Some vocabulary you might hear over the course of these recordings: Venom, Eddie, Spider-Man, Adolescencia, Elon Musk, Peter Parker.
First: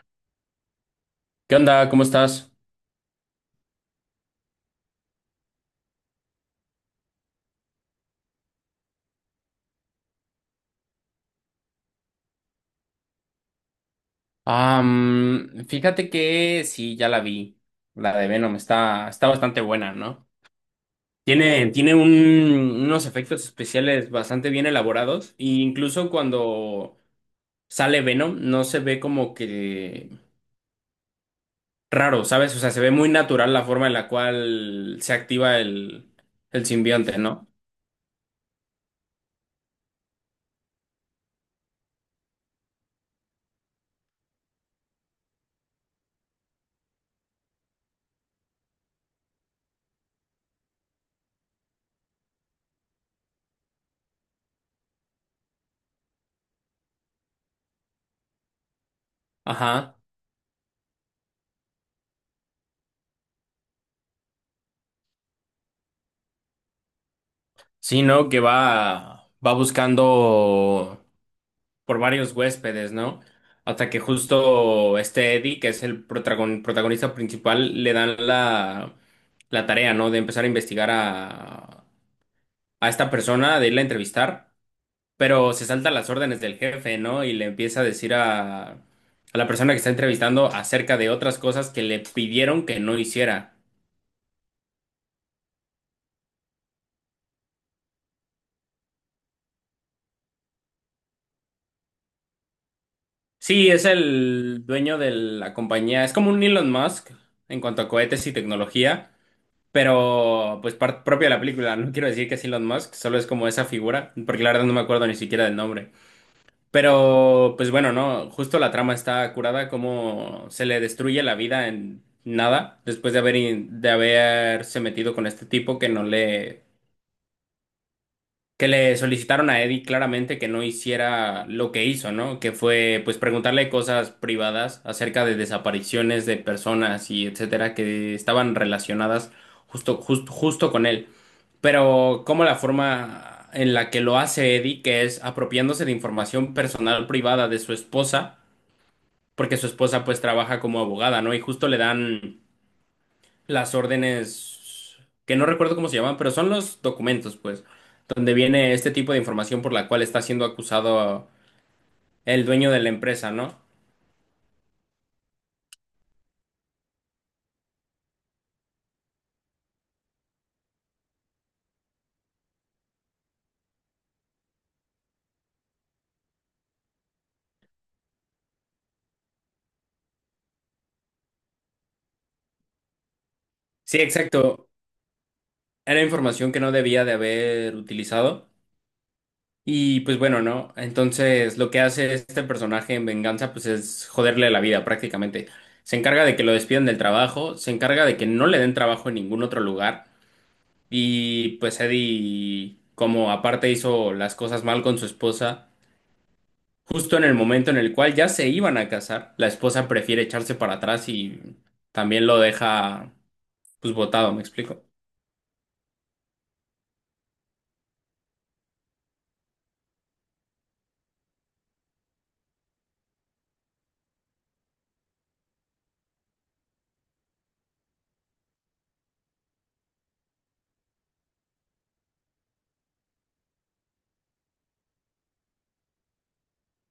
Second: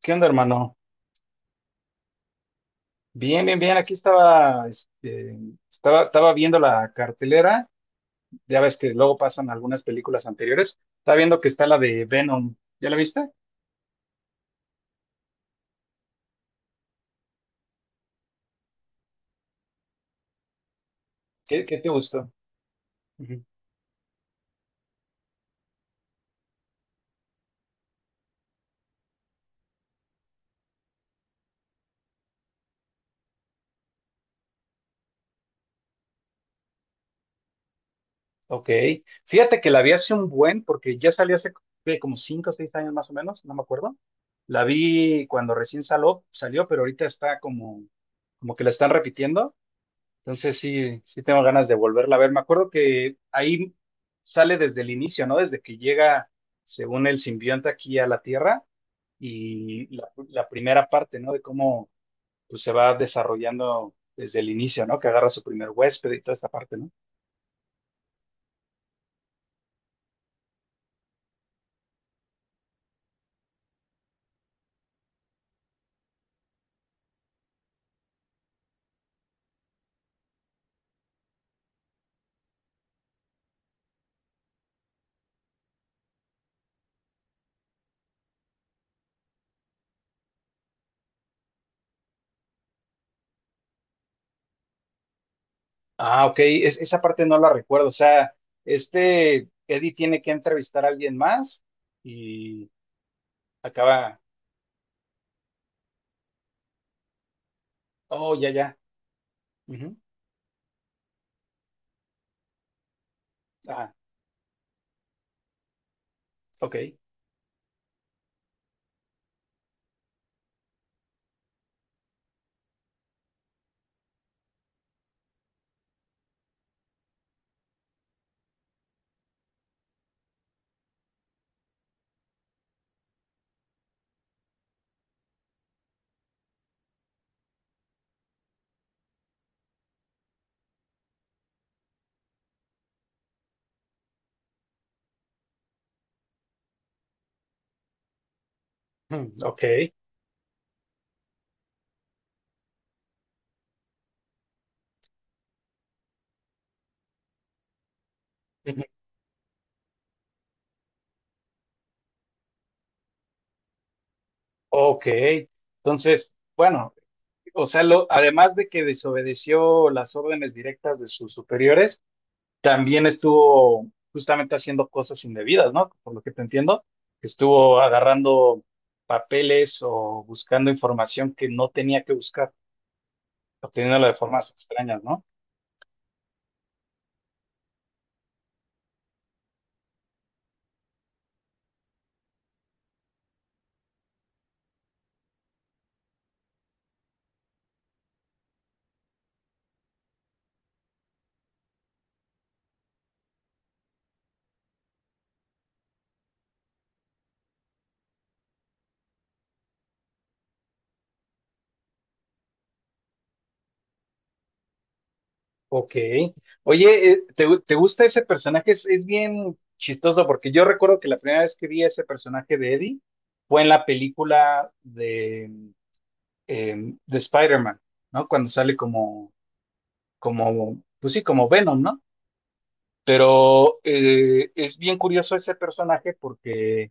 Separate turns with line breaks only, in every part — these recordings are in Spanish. ¿Qué onda, hermano?
¿Qué onda? ¿Cómo estás?
Bien, bien, bien. Aquí estaba, estaba viendo la cartelera. Ya ves que luego pasan algunas películas anteriores. Estaba viendo que está la de Venom. ¿Ya la viste?
Fíjate que sí, ya la vi. La de Venom está bastante buena, ¿no? Tiene,
Qué te
tiene un-
gustó?
Unos efectos
Ujú.
especiales bastante bien elaborados. E incluso cuando sale Venom, no se ve como que raro, ¿sabes? O sea, se ve muy natural la forma en la cual se activa el simbionte, ¿no?
Ok. Fíjate que la vi hace un buen, porque ya salió hace ¿qué? Como cinco o seis años más o menos, no me acuerdo. La vi cuando recién salió, pero ahorita está como que la están repitiendo. Entonces sí tengo ganas de volverla a ver. Me acuerdo que ahí sale desde el inicio, ¿no? Desde que llega, según el simbionte aquí a la Tierra, y
Ajá.
la primera parte, ¿no? De cómo pues, se va desarrollando desde el inicio, ¿no? Que agarra su primer huésped y toda esta parte, ¿no?
Sí, ¿no? Que va buscando por varios huéspedes, ¿no? Hasta que justo este Eddie, que es el protagonista principal, le dan la tarea, ¿no? De empezar a investigar a esta persona, de irla a entrevistar, pero se salta las órdenes del jefe, ¿no? Y le empieza a decir a la persona que está entrevistando acerca de otras cosas que le pidieron que no hiciera.
Ah, ok, esa parte no la recuerdo. O sea, este Eddie tiene que entrevistar a alguien más y
Sí, es
acaba.
el dueño de la compañía, es como un Elon Musk en cuanto a cohetes y
Oh, ya, ya.
tecnología.
Ujú.
Pero, pues, parte propia de la película. No quiero decir que es Elon Musk, solo es como esa
Ah,
figura, porque la verdad no me acuerdo ni siquiera del nombre.
ok.
Pero, pues bueno, no, justo la trama está curada, como se le destruye la vida en nada, después de haber, de haberse metido con este tipo que no que le solicitaron a Eddie claramente que no hiciera lo que hizo, ¿no? Que fue pues preguntarle cosas privadas acerca de desapariciones de personas y etcétera que estaban relacionadas justo con él. Pero como la forma en la que lo hace Eddie, que es apropiándose de información personal privada de su esposa,
Mm,
porque
ok.
su esposa pues trabaja como abogada, ¿no? Y justo le dan las órdenes, que no recuerdo cómo se llaman, pero son los documentos, pues, donde viene este tipo de información por la cual está siendo acusado el dueño de la empresa, ¿no?
Ok, entonces, bueno, o sea, lo, además de que desobedeció las órdenes directas de sus superiores, también estuvo justamente haciendo cosas indebidas, ¿no? Por lo que te entiendo, estuvo agarrando papeles o buscando información que no tenía que buscar,
Sí,
obteniéndola de formas
exacto.
extrañas, ¿no?
Era información que no debía de haber utilizado. Y pues bueno, ¿no? Entonces lo que hace este personaje en venganza, pues es joderle la vida prácticamente. Se encarga de que lo despidan del trabajo, se encarga de que no le den trabajo en ningún otro lugar. Y pues Eddie, como aparte hizo las cosas mal con su esposa, justo en el momento en el cual ya se iban a casar, la esposa prefiere echarse para atrás y también lo deja pues botado, ¿me explico?
Ok. Oye, te gusta ese personaje? Es bien chistoso porque yo recuerdo que la primera vez que vi ese personaje de Eddie fue en la película eh, de Spider-Man, ¿no? Cuando sale como, como, pues sí, como Venom, ¿no? Pero es bien curioso ese personaje porque,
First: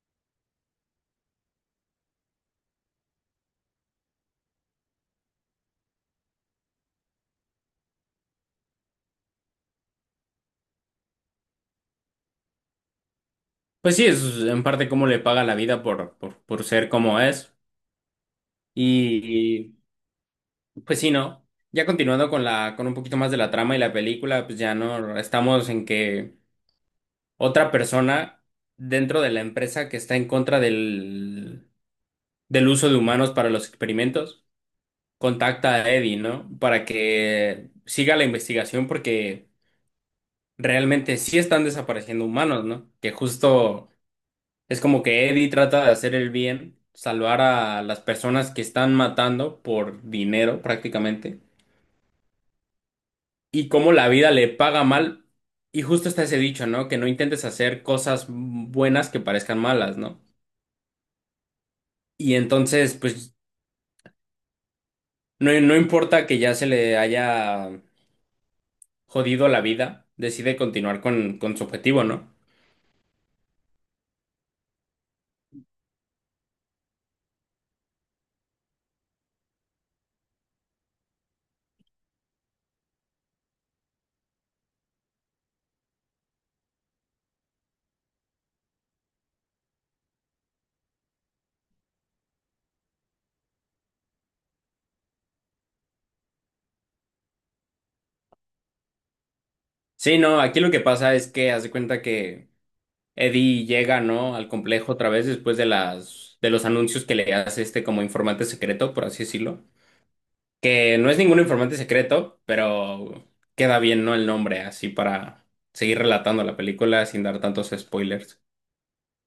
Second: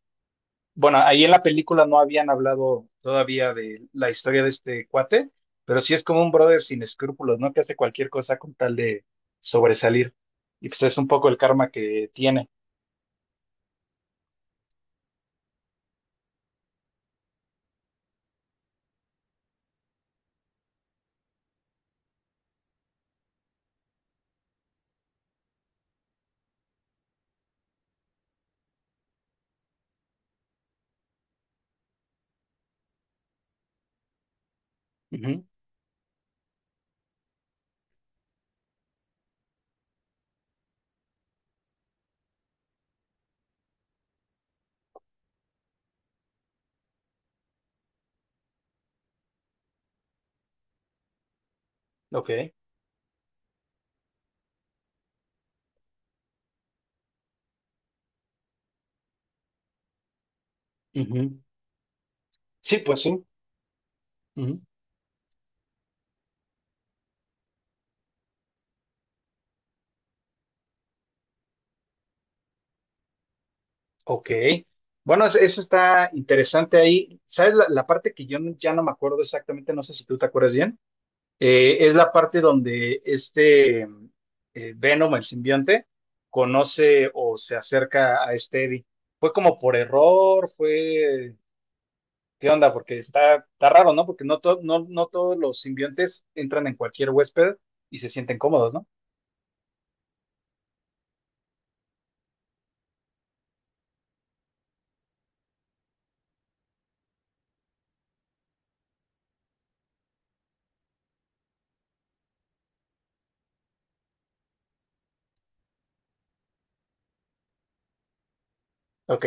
bueno, ahí en la película no habían hablado todavía de la historia de este cuate, pero sí es como un brother sin escrúpulos, ¿no? Que hace cualquier cosa con tal de sobresalir. Y pues es un poco el karma que tiene.
Pues sí, es en parte cómo le paga la vida por ser como es. Y pues sí, ¿no? Ya continuando con con un poquito más de la trama y la película, pues ya no estamos en que otra persona dentro de la empresa que está en contra del uso de humanos para los experimentos
Ujú.
contacta a Eddie, ¿no? Para que siga la investigación porque realmente sí están desapareciendo humanos, ¿no? Que justo es como que Eddie trata de hacer el bien, salvar a las personas que están matando por dinero prácticamente
Ok.
y cómo la vida le paga mal. Y justo está ese dicho, ¿no? Que no intentes hacer cosas buenas que parezcan malas, ¿no?
Ujú.
Y
Sí,
entonces,
pues sí.
pues,
Ujú.
no importa que ya se le haya jodido la vida, decide continuar con su objetivo, ¿no?
Ok. Bueno, eso está interesante ahí. ¿Sabes la parte que yo ya no me acuerdo exactamente? No sé si tú te acuerdas bien. Es la parte donde este Venom, el simbionte, conoce o se acerca a este Eddie. ¿Fue como por error? ¿Fue... ¿Qué onda? Porque está, está raro, ¿no? Porque no, no todos los simbiontes entran en cualquier huésped y se sienten cómodos, ¿no?
Sí, no, aquí lo que pasa es que haz de cuenta que Eddie llega, ¿no? Al complejo otra vez después de de los anuncios que le hace este como informante secreto, por así decirlo. Que no es ningún informante secreto, pero queda bien, ¿no? El nombre, así para seguir relatando la película sin dar tantos spoilers.
Ok.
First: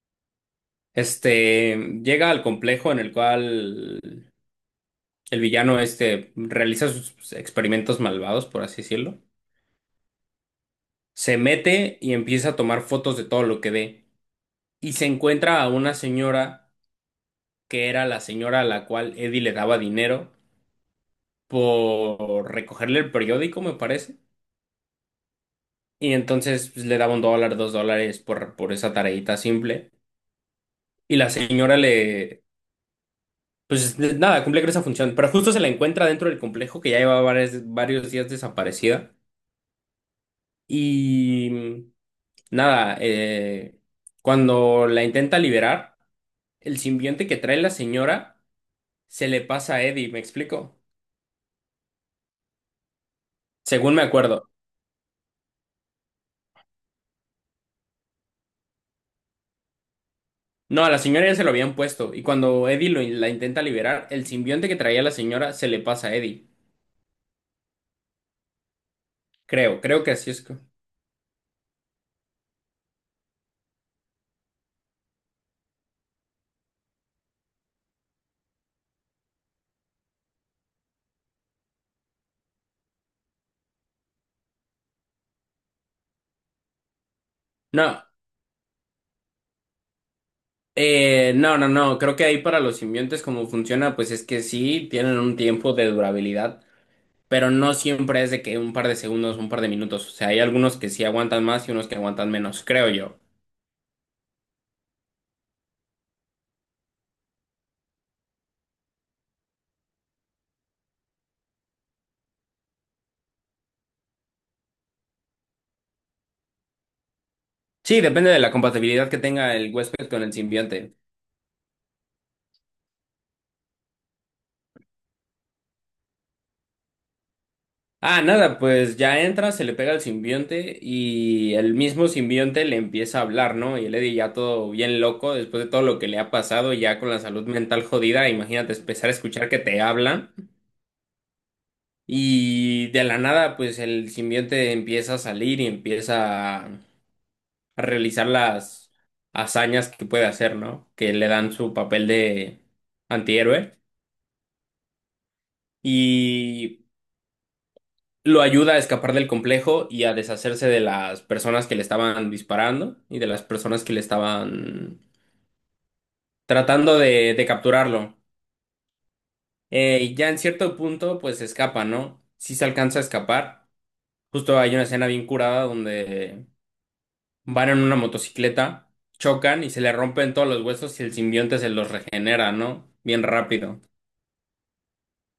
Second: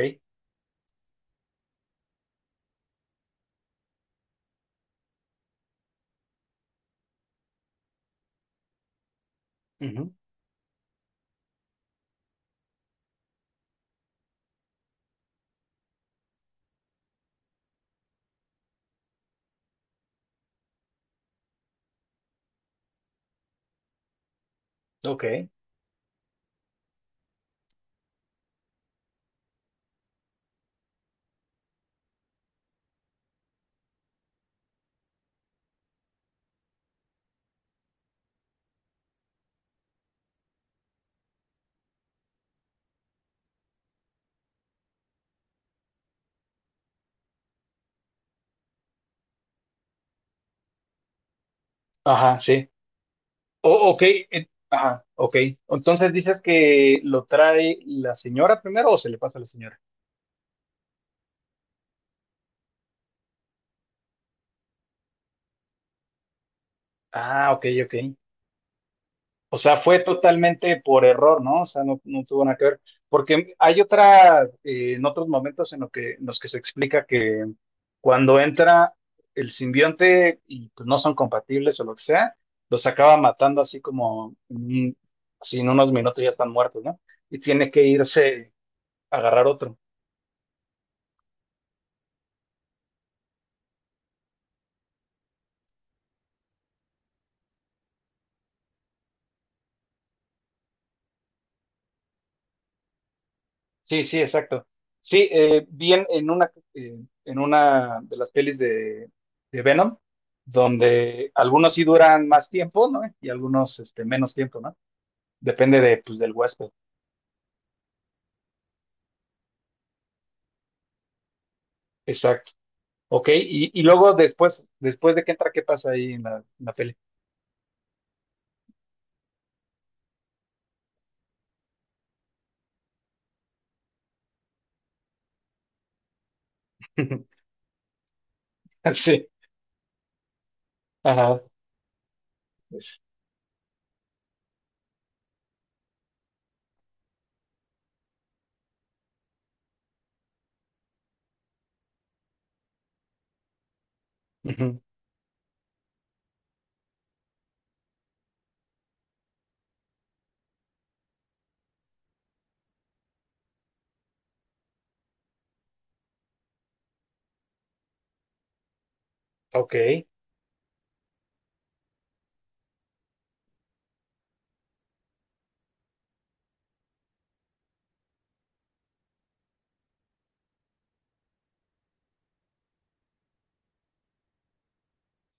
Este llega al complejo en el cual el villano este realiza sus experimentos malvados, por así decirlo.
Ujú.
Se mete y empieza a tomar fotos de todo lo que ve. Y se encuentra a una señora que era la señora a la cual Eddie le daba dinero por recogerle el periódico, me parece.
Ok.
Y entonces pues, le daba un dólar, dos dólares por esa tareita simple. Y la señora le, pues nada, cumple con esa función. Pero justo se la encuentra dentro del complejo que ya lleva varios días desaparecida. Y mm, nada, cuando la intenta liberar, el simbionte que trae la señora se le pasa a Eddie, ¿me explico?
Ajá, sí. Oh,
Según
ok,
me acuerdo.
ajá, ok. Entonces dices que lo trae la señora primero o se le pasa a la señora.
No, a la señora ya se lo habían puesto, y cuando Eddie la intenta liberar, el simbionte que traía la señora se le pasa a Eddie.
Ah, ok. O sea,
Creo,
fue
creo que así es.
totalmente por error, ¿no? O sea, no tuvo nada que ver. Porque hay otras, en otros momentos en, lo que, en los que se explica que cuando entra el simbionte y pues, no son compatibles o lo que sea, los acaba matando así como, mm, si en unos minutos ya están muertos, ¿no? Y tiene que
No,
irse a agarrar otro.
no, creo que ahí para los simbiontes como funciona, pues es que sí, tienen un tiempo de durabilidad, pero no siempre es de que un par de segundos, un par de minutos, o sea, hay algunos que sí aguantan más y unos que aguantan menos, creo yo.
Sí, sí, exacto. Sí, vi en una de las pelis de Venom, donde algunos sí duran más tiempo, ¿no? Y algunos este, menos tiempo, ¿no? Depende de, pues, del huésped.
Sí, depende de la compatibilidad que tenga el huésped con el simbionte.
Exacto. Ok, y luego después de que entra, ¿qué pasa ahí en en la peli?
Ah, nada, pues ya entra, se le pega al simbionte y el mismo simbionte le empieza a hablar, ¿no? Y el Eddie ya todo bien loco, después de todo lo que le ha pasado, ya con la salud mental jodida, imagínate empezar a
Sí,
escuchar que te habla
ajá.
y de la nada, pues el simbionte empieza a salir y empieza a realizar las hazañas que puede hacer, ¿no? Que le dan su papel de antihéroe.
Ujú.
Y lo ayuda a escapar del complejo y a deshacerse de las personas que le estaban disparando y de las personas que le estaban tratando de capturarlo.
Ok,
Y ya en cierto punto, pues escapa, ¿no? Si se alcanza a escapar. Justo hay una escena bien curada donde van en una motocicleta, chocan y se le rompen todos los huesos y el simbionte se los regenera, ¿no? Bien rápido.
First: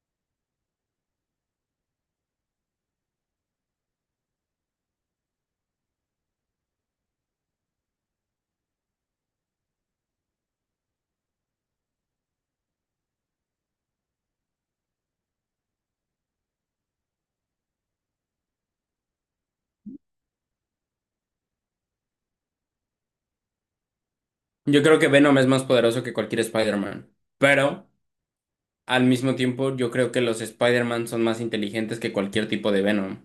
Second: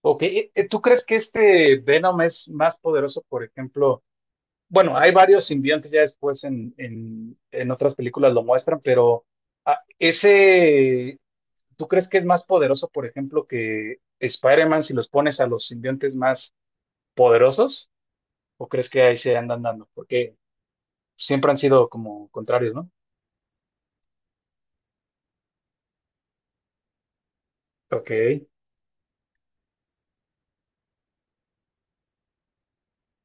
ok. ¿Tú crees que este Venom es más poderoso, por ejemplo? Bueno, hay varios simbiontes ya después en, en otras películas lo muestran, pero ese, ¿tú crees que es más poderoso, por ejemplo, que Spider-Man si los pones a los simbiontes más poderosos? ¿O crees que ahí se andan dando? Porque siempre han sido como contrarios, ¿no?
Yo creo que Venom es más poderoso que cualquier Spider-Man. Pero
Ok.
al mismo tiempo, yo creo que los Spider-Man son más inteligentes que cualquier tipo de Venom.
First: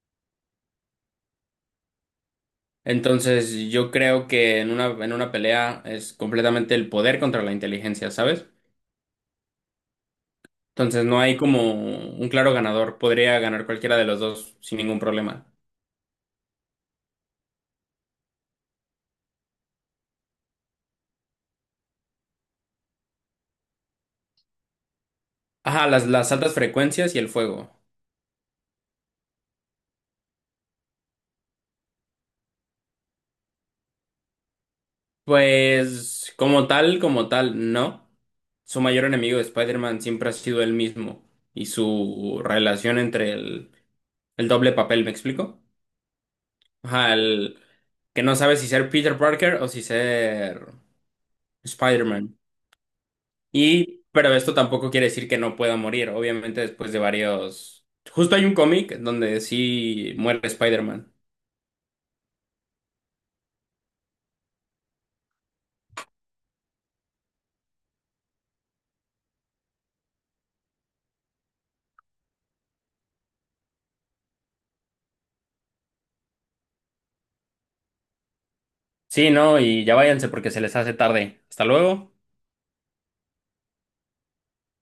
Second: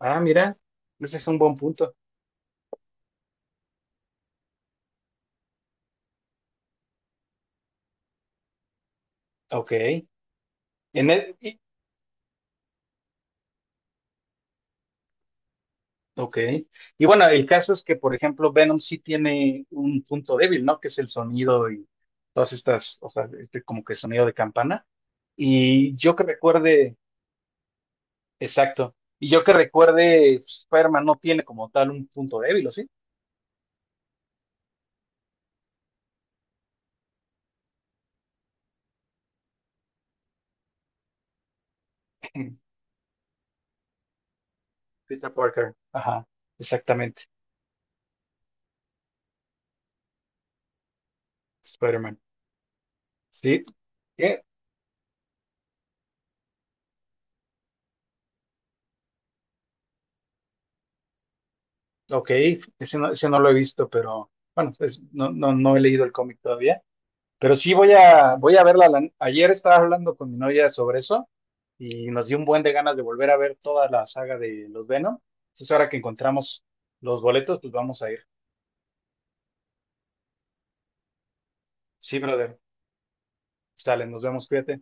Ah, mira, ese es un buen punto.
Entonces, yo creo que en en una pelea es completamente el poder contra la inteligencia, ¿sabes?
Ok.
Entonces, no hay
Y,
como un claro ganador. Podría ganar cualquiera de los dos sin ningún problema.
ok. Y bueno, el caso es que, por ejemplo, Venom sí tiene un punto débil, ¿no? Que es el sonido y todas estas, o sea, este como que sonido de campana.
Ajá,
Y yo que
las altas
recuerde,
frecuencias y el fuego.
exacto. Y yo que recuerde, pues, Spider-Man no tiene como tal un punto débil, ¿o sí?
Pues, como tal, no. Su mayor enemigo de Spider-Man siempre ha sido él mismo y su relación entre el doble papel, ¿me
Peter
explico?
Parker. Ajá,
Ajá,
exactamente.
el que no sabe si ser Peter Parker o si ser
Spider-Man.
Spider-Man.
Sí.
Y, pero
¿Qué?
esto tampoco quiere decir que no pueda morir, obviamente después de varios... Justo hay un cómic donde sí muere Spider-Man.
Ok. Ese ese no lo he visto, pero bueno, pues no, no he leído el cómic todavía. Pero sí voy voy a verla. La- Ayer estaba hablando con mi novia sobre eso y nos dio un buen de ganas de volver a ver toda la saga de los Venom. Entonces ahora que encontramos los boletos, pues vamos a ir.
Sí, ¿no? Y ya váyanse porque se les hace tarde. Hasta luego.
Sí, brother. Sale, nos vemos, cuídate.